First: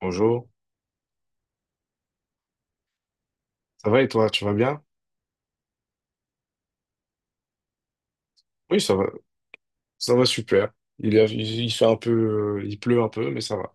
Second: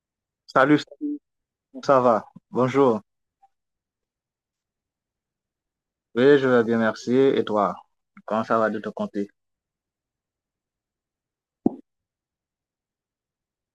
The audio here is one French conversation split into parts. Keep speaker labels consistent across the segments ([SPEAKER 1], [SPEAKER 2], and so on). [SPEAKER 1] Bonjour,
[SPEAKER 2] Salut, salut, comment ça va? Bonjour.
[SPEAKER 1] ça va? Et toi, tu vas bien?
[SPEAKER 2] Oui, je vais bien, merci. Et toi? Comment ça va
[SPEAKER 1] Oui,
[SPEAKER 2] de ton côté?
[SPEAKER 1] ça va super. Il fait un peu, il pleut un peu, mais ça va.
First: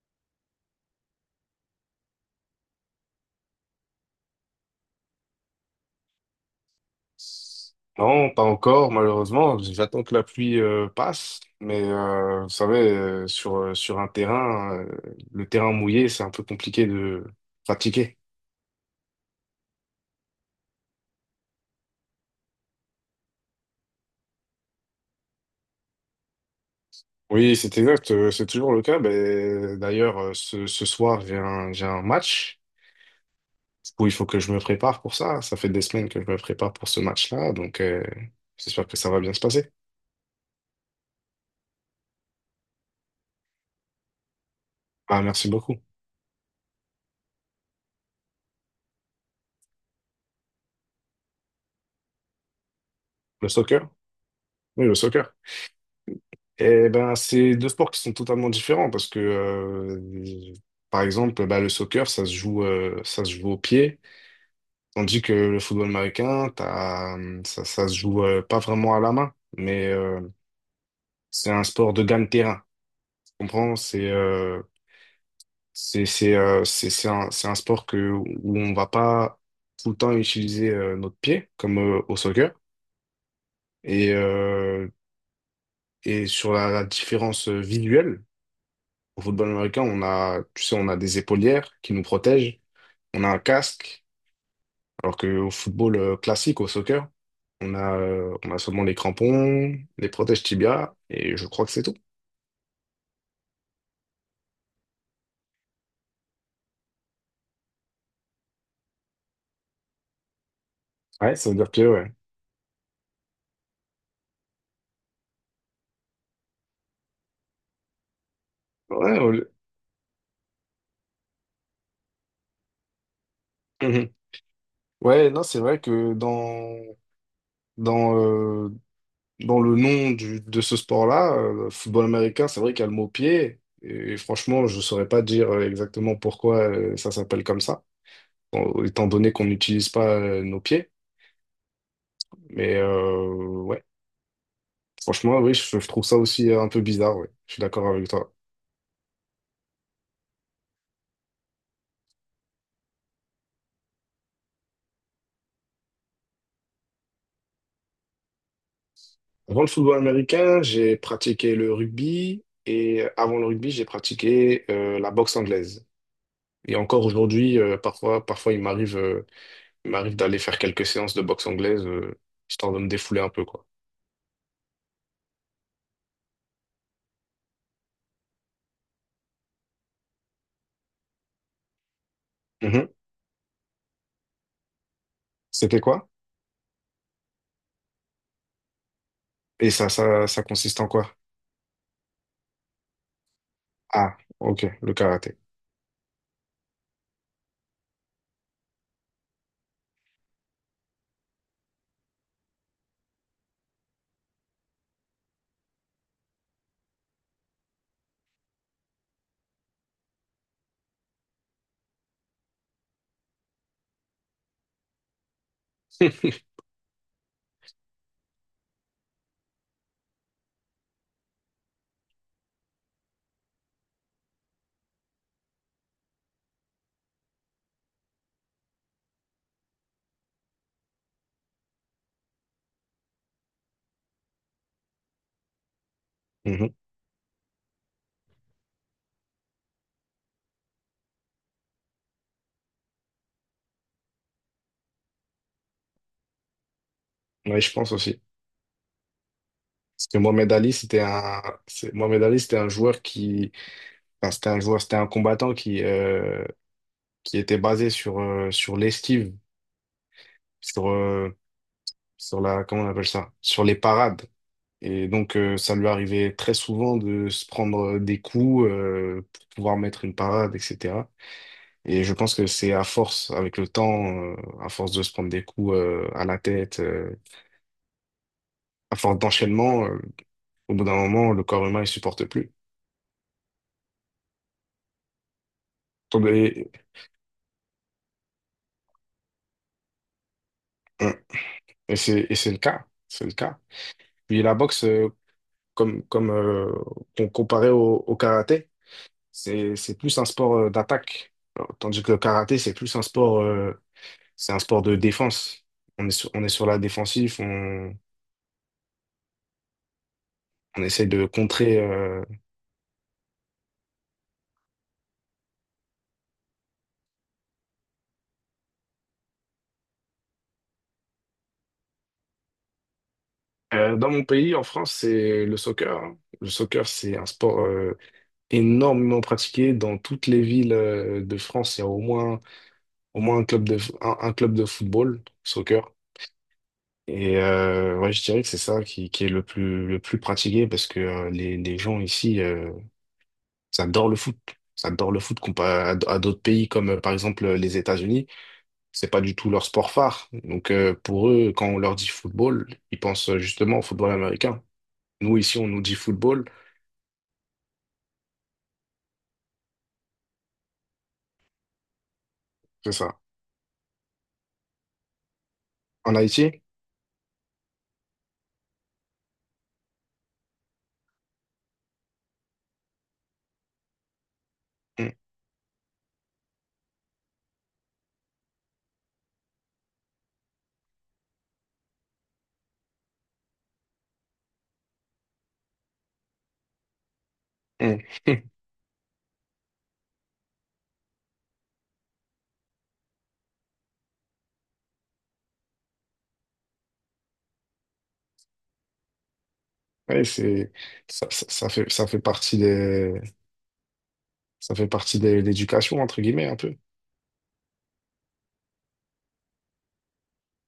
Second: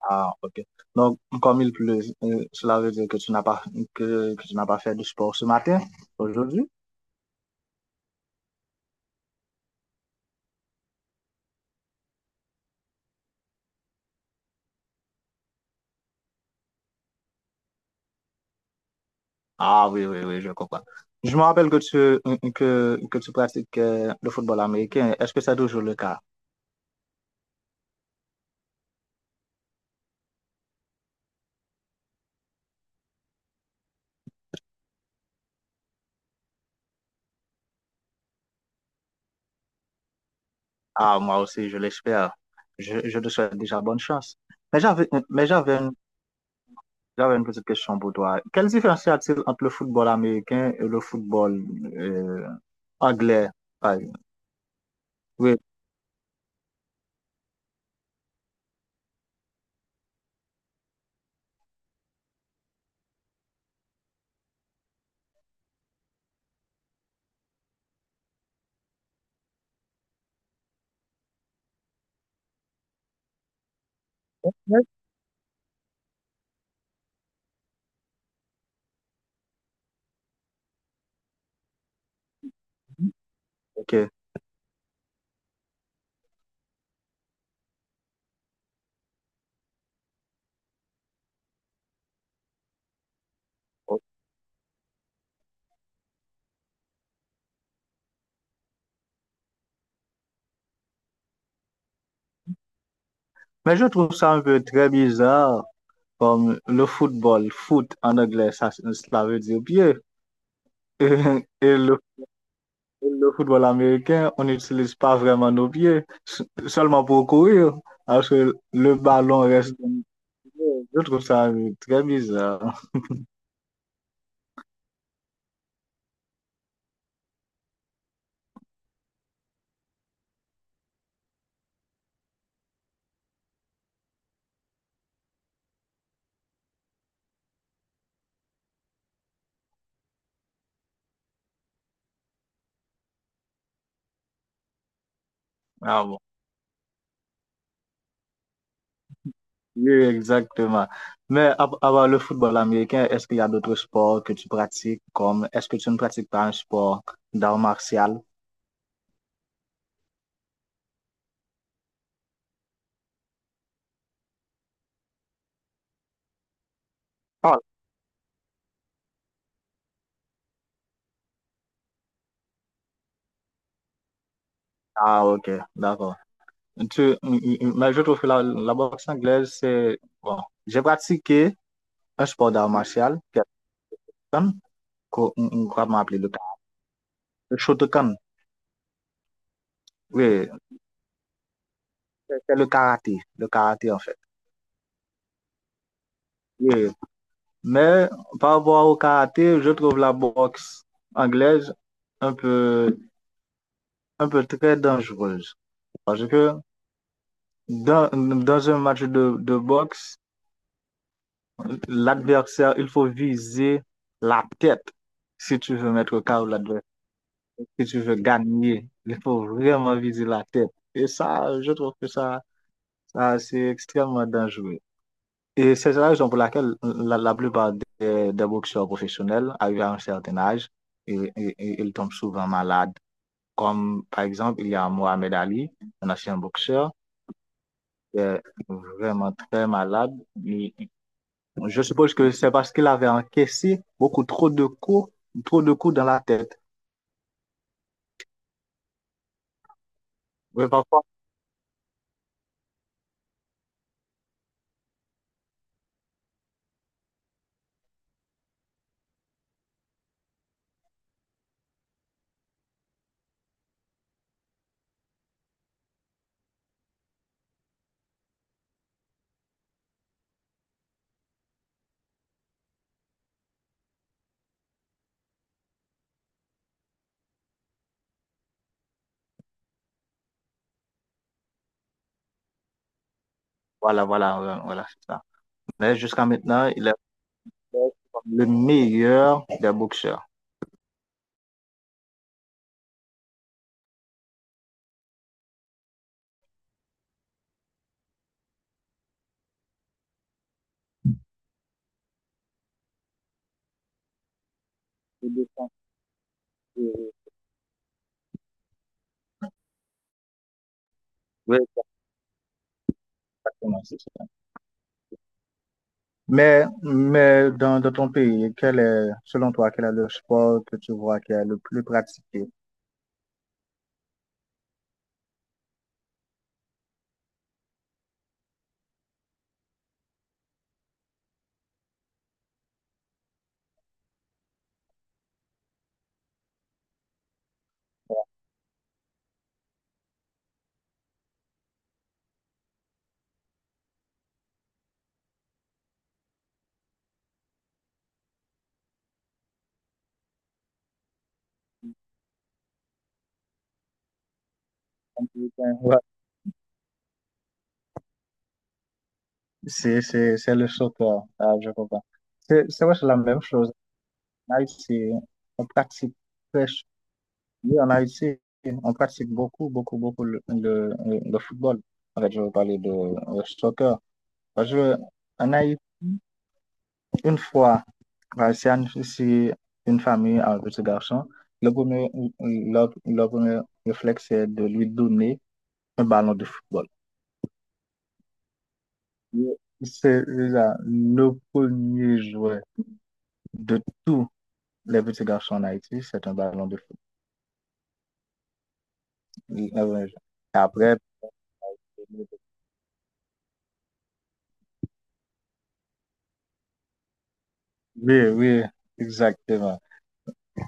[SPEAKER 2] Ah, ok. Donc, comme il pleut, cela veut dire que tu n'as pas fait de sport ce matin, aujourd'hui?
[SPEAKER 1] Non, pas encore, malheureusement. J'attends que la pluie passe, mais vous savez, sur un terrain, le terrain mouillé, c'est un peu compliqué de pratiquer.
[SPEAKER 2] Ah oui, oui, oui, je comprends. Je me rappelle que tu pratiques le football américain. Est-ce que c'est toujours le cas?
[SPEAKER 1] Oui, c'est exact, c'est toujours le cas. Ben, d'ailleurs, ce soir, j'ai un match. Du coup, il faut que je me prépare pour ça. Ça fait des semaines que je me prépare pour ce match-là, donc j'espère que ça va bien se passer.
[SPEAKER 2] Ah, moi aussi, je l'espère. Je te souhaite déjà bonne chance. Mais j'avais,
[SPEAKER 1] Ah,
[SPEAKER 2] mais
[SPEAKER 1] merci beaucoup.
[SPEAKER 2] j'avais J'avais une petite question pour toi. Quelle différence y a-t-il entre le football américain et le football euh,
[SPEAKER 1] Le
[SPEAKER 2] anglais,
[SPEAKER 1] soccer?
[SPEAKER 2] par exemple?
[SPEAKER 1] Oui, le soccer.
[SPEAKER 2] Oui,
[SPEAKER 1] Eh ben, c'est deux sports qui sont totalement différents parce que, par exemple, bah, le soccer, ça se joue au pied, tandis que le football américain, t'as, ça se joue pas vraiment à la main, mais c'est un sport de gagne-terrain. Tu comprends? C'est un sport que où on va pas tout le temps utiliser notre pied comme au soccer.
[SPEAKER 2] ok.
[SPEAKER 1] Et sur la différence visuelle. Au football américain, on a, tu sais, on a des épaulières qui nous protègent, on a un casque, alors qu'au football classique, au soccer, on a seulement les crampons, les protèges tibias, et je crois que c'est tout.
[SPEAKER 2] Mais je trouve ça un peu très bizarre, comme le football, foot en anglais, ça, cela veut dire pied.
[SPEAKER 1] Ouais, ça veut dire
[SPEAKER 2] Et,
[SPEAKER 1] pied,
[SPEAKER 2] le,
[SPEAKER 1] ouais.
[SPEAKER 2] le football américain, on n'utilise pas vraiment nos pieds, seulement pour courir, alors que le
[SPEAKER 1] Ouais, au
[SPEAKER 2] ballon
[SPEAKER 1] lieu-
[SPEAKER 2] reste dans nos pieds. Je trouve ça très bizarre.
[SPEAKER 1] Mhm. Ouais, non, c'est vrai que dans, euh, dans le nom de ce sport-là, le football américain, c'est vrai qu'il y a le mot pied, et franchement, je saurais pas dire exactement pourquoi ça s'appelle comme ça, étant donné qu'on n'utilise pas nos pieds. Mais euh, ouais, Franchement, oui, je trouve
[SPEAKER 2] Ah
[SPEAKER 1] ça
[SPEAKER 2] bon.
[SPEAKER 1] aussi un peu bizarre, ouais. Je suis d'accord avec toi.
[SPEAKER 2] Oui, exactement. Mais à part le football américain, est-ce qu'il y a d'autres sports que tu pratiques comme est-ce que tu ne pratiques pas un sport d'art martial?
[SPEAKER 1] Avant le football américain, j'ai pratiqué le rugby et avant le rugby, j'ai pratiqué la boxe anglaise. Et encore aujourd'hui,
[SPEAKER 2] Ah,
[SPEAKER 1] parfois, il m'arrive d'aller faire quelques séances de boxe anglaise, histoire de me défouler un peu, quoi.
[SPEAKER 2] Ah, ok, d'accord. Tu, mais je trouve que la boxe anglaise, c'est bon. J'ai pratiqué un sport d'art
[SPEAKER 1] Mhm.
[SPEAKER 2] martial, qui est le Shotokan, qu'on
[SPEAKER 1] C'était
[SPEAKER 2] comment
[SPEAKER 1] quoi?
[SPEAKER 2] appeler le Shotokan.
[SPEAKER 1] Ça
[SPEAKER 2] Oui,
[SPEAKER 1] consiste en quoi?
[SPEAKER 2] c'est le karaté en
[SPEAKER 1] Ah,
[SPEAKER 2] fait.
[SPEAKER 1] ok, le karaté.
[SPEAKER 2] Oui, mais par rapport au karaté, je trouve la boxe anglaise un peu. Un peu très dangereuse. Parce que dans un match de boxe, l'adversaire, il faut viser la tête si tu veux mettre KO l'adversaire. Si tu veux gagner, il faut vraiment viser la tête. Et ça, je trouve que ça c'est extrêmement dangereux. Et c'est la raison pour laquelle la plupart des boxeurs professionnels arrivent à un certain âge et ils tombent souvent malades. Comme par exemple, il y a Mohamed Ali, un ancien
[SPEAKER 1] Mhm.
[SPEAKER 2] boxeur, était vraiment très malade. Et je suppose que c'est parce qu'il avait encaissé beaucoup trop de coups dans la tête.
[SPEAKER 1] Ouais, je pense aussi. Parce que Mohamed
[SPEAKER 2] Oui,
[SPEAKER 1] Ali, c'était
[SPEAKER 2] parfois,
[SPEAKER 1] un, c'est- Mohamed Ali, c'était un joueur qui... Enfin, c'était un joueur, c'était un combattant qui était basé sur l'esquive, sur, euh, sur la, comment on appelle ça? Sur les parades. Et donc, ça lui arrivait très souvent de se prendre des coups, pour pouvoir mettre une parade, etc. Et je pense que c'est à force, avec le temps, à force de se prendre des coups, à la tête, à force d'enchaînement, au bout d'un moment, le corps humain, il supporte plus.
[SPEAKER 2] voilà, voilà, voilà, c'est ça. Mais
[SPEAKER 1] Donc,
[SPEAKER 2] jusqu'à maintenant,
[SPEAKER 1] Et,
[SPEAKER 2] il est le meilleur des boxeurs.
[SPEAKER 1] et c'est, et c'est le cas. C'est le cas. Puis la boxe, comme comparé au, au karaté, c'est plus un sport d'attaque, alors, tandis que le karaté, c'est plus un sport, c'est un sport de défense. On est sur la défensive, on essaie de
[SPEAKER 2] Oui,
[SPEAKER 1] contrer.
[SPEAKER 2] exactement, c'est ça. Mais dans ton pays, quel est, selon toi, quel est le sport que tu vois qui est le plus pratiqué?
[SPEAKER 1] Dans mon pays, en France, c'est le soccer, hein. Le soccer, c'est un sport énormément pratiqué dans toutes les villes de France. Il y a au moins, Au moins un un club de football, soccer. Et ouais, je dirais que c'est ça qui est le plus pratiqué parce que les gens ici, ça adore le foot. Ça adore le foot comparé à d'autres pays comme par exemple les États-Unis. C'est pas du tout leur sport phare. Donc pour eux, quand on leur dit football, ils pensent justement au football américain. Nous ici, on nous dit
[SPEAKER 2] Ouais.
[SPEAKER 1] football.
[SPEAKER 2] C'est le soccer. Ah, je comprends. C'est
[SPEAKER 1] C'est
[SPEAKER 2] vrai, c'est la
[SPEAKER 1] ça.
[SPEAKER 2] même chose. En Haïti, on
[SPEAKER 1] En
[SPEAKER 2] pratique
[SPEAKER 1] Haïti,
[SPEAKER 2] presque, oui, en Haïti, on pratique beaucoup, beaucoup, beaucoup le football. En fait, je veux parler de soccer. Parce que,
[SPEAKER 1] hum,
[SPEAKER 2] en Haïti, une fois, bah, c'est une famille un petit garçon. Le premier, le premier réflexe, c'est de lui donner un ballon de football.
[SPEAKER 1] hum,
[SPEAKER 2] C'est là, le premier jouet de tous les petits garçons en Haïti, c'est un ballon de football.
[SPEAKER 1] Ouais, c'est,
[SPEAKER 2] Après,
[SPEAKER 1] ça fait partie des, ça fait partie de l'éducation, entre guillemets, un peu.
[SPEAKER 2] oui, oui, exactement.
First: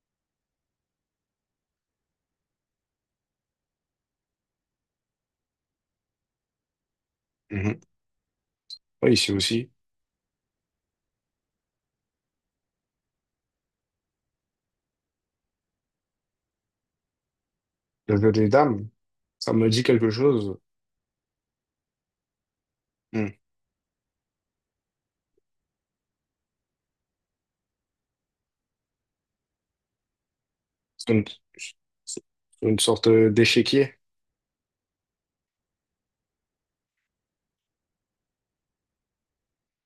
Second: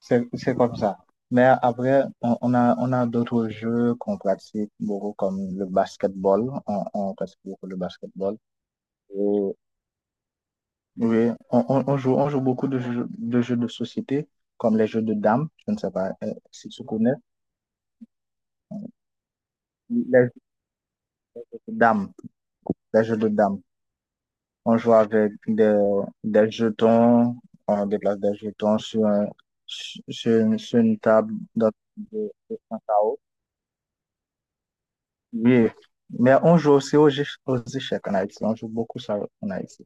[SPEAKER 2] C'est comme ça. Mais après, on a d'autres jeux qu'on pratique beaucoup, comme le basketball. On pratique beaucoup le
[SPEAKER 1] Mhm.
[SPEAKER 2] basketball.
[SPEAKER 1] Oui, ici
[SPEAKER 2] Et,
[SPEAKER 1] aussi.
[SPEAKER 2] oui, on joue beaucoup de jeux, de jeux de société, comme les jeux de dames. Je ne sais pas si tu connais.
[SPEAKER 1] Le jeu des dames, ça me dit quelque
[SPEAKER 2] Les jeux
[SPEAKER 1] chose.
[SPEAKER 2] de dames. Les jeux de
[SPEAKER 1] Hmm.
[SPEAKER 2] dames. On joue avec des jetons. On déplace des jetons sur, un- sur, sur une
[SPEAKER 1] C'est une,
[SPEAKER 2] table
[SPEAKER 1] c'est
[SPEAKER 2] de,
[SPEAKER 1] une
[SPEAKER 2] un
[SPEAKER 1] sorte
[SPEAKER 2] carreau.
[SPEAKER 1] d'échiquier
[SPEAKER 2] Oui, mais on joue aussi aux échecs en Haïti. On joue beaucoup ça en Haïti.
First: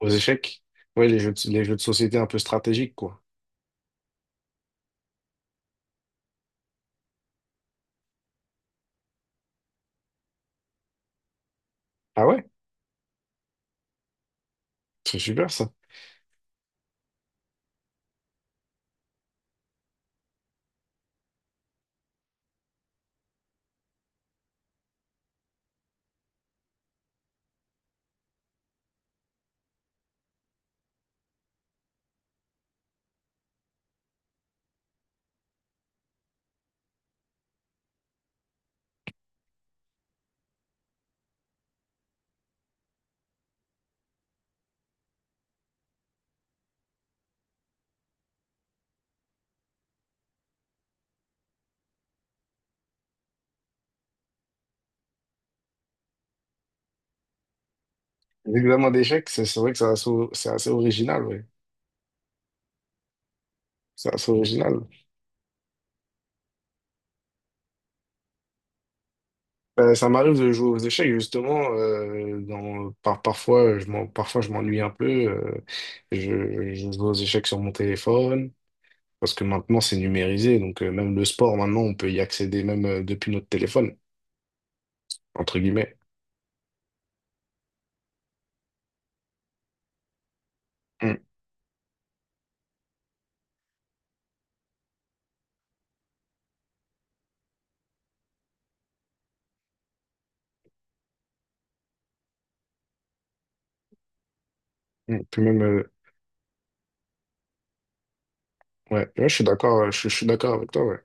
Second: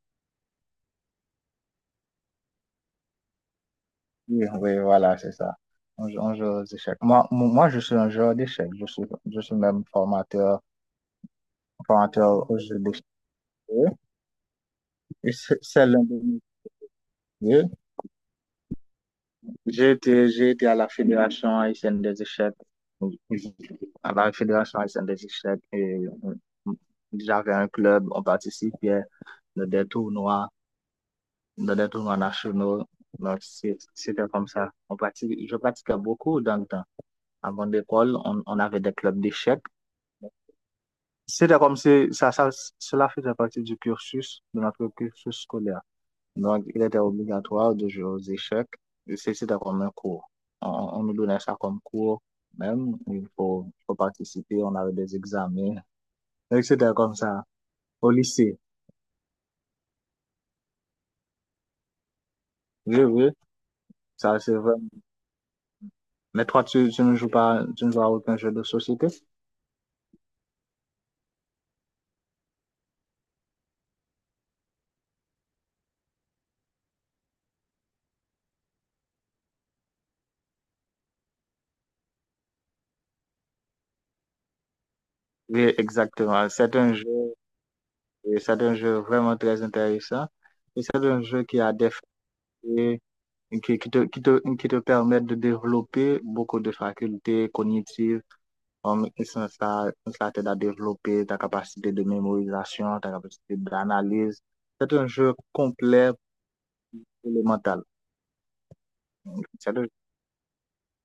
[SPEAKER 1] aux échecs. Ouais, les jeux de société un peu stratégiques, quoi.
[SPEAKER 2] Oui, oui, voilà, c'est ça. On joue aux échecs. Moi, je suis un joueur d'échecs. Je suis même formateur,
[SPEAKER 1] Ah ouais,
[SPEAKER 2] formateur aux jeux d'échecs.
[SPEAKER 1] c'est
[SPEAKER 2] Et
[SPEAKER 1] super
[SPEAKER 2] c'est
[SPEAKER 1] ça.
[SPEAKER 2] c'est l'un de mes métiers. J'ai été à la Fédération haïtienne des échecs. À la Fédération haïtienne des échecs. Et euh, j'avais un club, on participait à des tournois. Dans des tournois nationaux. Donc, c'était comme ça. On pratique, je pratiquais beaucoup dans le temps. Avant l'école, on avait des clubs d'échecs. C'était comme si cela faisait partie du cursus, de notre cursus scolaire. Donc, il était obligatoire de jouer aux échecs. C'était comme un cours. On, on nous donnait ça comme cours. Même, faut participer, on avait des examens. Donc, c'était comme ça. Au lycée,
[SPEAKER 1] L'examen d'échecs, c'est vrai que c'est assez original, ouais.
[SPEAKER 2] je veux,
[SPEAKER 1] C'est assez
[SPEAKER 2] ça c'est vrai.
[SPEAKER 1] original.
[SPEAKER 2] Mais toi, tu ne joues pas, tu ne joues à aucun jeu de société?
[SPEAKER 1] Ça m'arrive de jouer aux échecs, justement. Dans, par, parfois, je m'en, Parfois, je m'ennuie un peu. Je joue aux échecs sur mon téléphone. Parce que maintenant, c'est numérisé. Donc, même le sport, maintenant, on peut y accéder même depuis notre téléphone, entre
[SPEAKER 2] Oui,
[SPEAKER 1] guillemets.
[SPEAKER 2] exactement. C'est un jeu, oui, c'est un jeu vraiment très intéressant. Et c'est
[SPEAKER 1] Mm,
[SPEAKER 2] un jeu qui a des facultés, qui te permettent de développer beaucoup de facultés cognitives. Comme ça, ça t'aide à développer ta capacité de mémorisation, ta capacité d'analyse. C'est un
[SPEAKER 1] mm.
[SPEAKER 2] jeu
[SPEAKER 1] Puis même,
[SPEAKER 2] complet pour le mental.
[SPEAKER 1] ouais, je suis
[SPEAKER 2] C'est
[SPEAKER 1] d'accord,
[SPEAKER 2] un-
[SPEAKER 1] je suis d'accord avec toi, ouais,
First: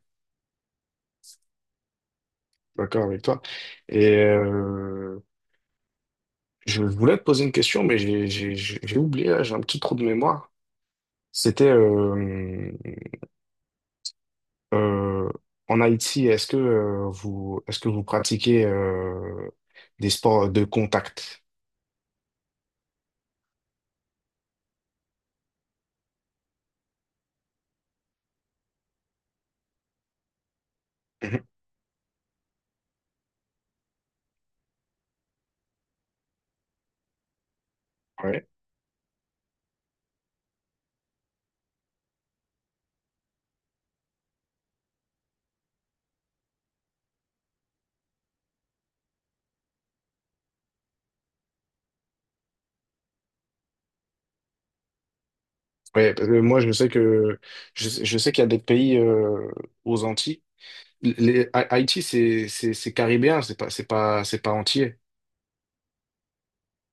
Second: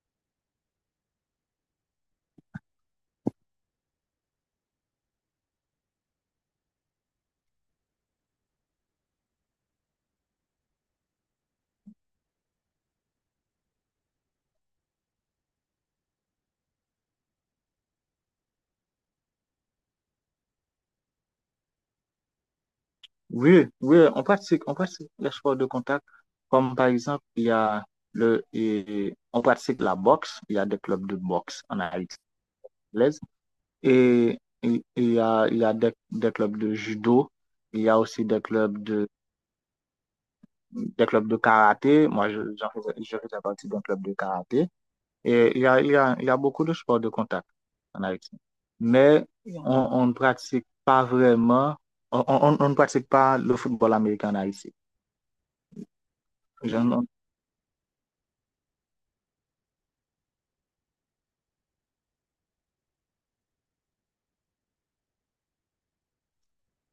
[SPEAKER 1] d'accord avec toi. Et je voulais te poser une question, mais j'ai oublié, là, j'ai un petit trou de mémoire. C'était euh, En Haïti, est-ce que est-ce que vous pratiquez des sports de contact?
[SPEAKER 2] oui, oui, on pratique les sports de contact. Comme par exemple, il y a on pratique la boxe. Il y a des clubs de
[SPEAKER 1] Mhm.
[SPEAKER 2] boxe en Haïti. Anglaise. Et il y a des clubs de judo, il y a aussi
[SPEAKER 1] Ouais.
[SPEAKER 2] des clubs de karaté. Moi, j'en faisais- je faisais partie d'un club de karaté. Et il y a, il y a, il y a beaucoup de sports de contact en Haïti. Mais on ne pratique pas le football américain en Haïti.
[SPEAKER 1] Ouais, parce que moi je
[SPEAKER 2] Je
[SPEAKER 1] sais
[SPEAKER 2] ne-
[SPEAKER 1] que je sais qu'il y a des pays aux Antilles. Haïti c'est c'est caribéen, c'est pas c'est pas c'est pas entier.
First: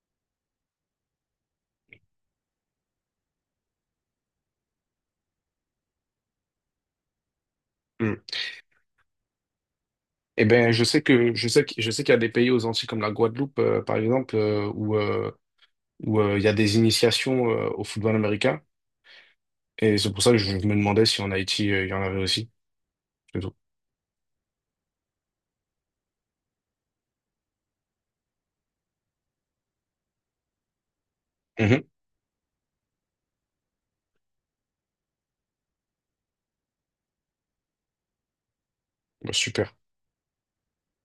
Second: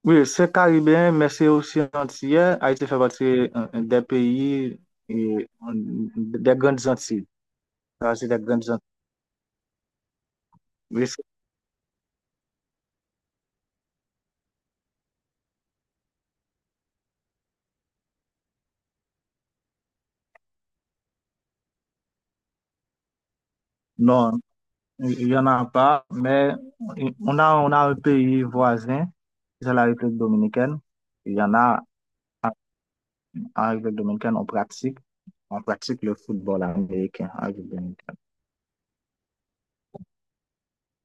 [SPEAKER 2] oui, c'est caribéen, mais c'est aussi antillais. Haïti fait partie des pays, et, euh, des grandes Antilles. Ça,
[SPEAKER 1] Mm.
[SPEAKER 2] c'est des grandes Antilles.
[SPEAKER 1] Eh ben,
[SPEAKER 2] Oui,
[SPEAKER 1] je sais qu'il y a des pays aux Antilles comme la Guadeloupe, par exemple, où où il y a des initiations au football américain. Et c'est pour ça que je me demandais si en Haïti il y en avait aussi. C'est tout.
[SPEAKER 2] non, il n'y en a pas, mais on a un pays voisin, c'est la République dominicaine. Il y en a
[SPEAKER 1] Mhm.
[SPEAKER 2] en République dominicaine, on pratique le football américain en République dominicaine.
[SPEAKER 1] Bah, super.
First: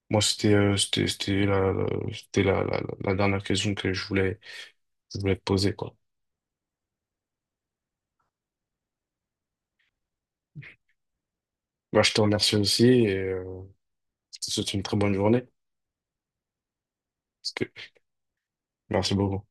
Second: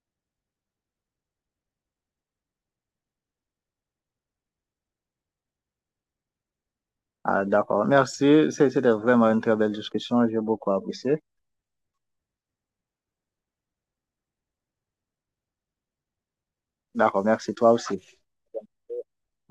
[SPEAKER 1] Moi, c'était la dernière question que je voulais te poser, quoi.
[SPEAKER 2] Ah, d'accord, merci. C'était vraiment une très belle discussion, j'ai beaucoup apprécié.
[SPEAKER 1] Bah, je te remercie aussi et je te souhaite une très bonne journée.
[SPEAKER 2] D'accord,
[SPEAKER 1] Parce
[SPEAKER 2] merci
[SPEAKER 1] que...
[SPEAKER 2] toi aussi.
[SPEAKER 1] Merci beaucoup.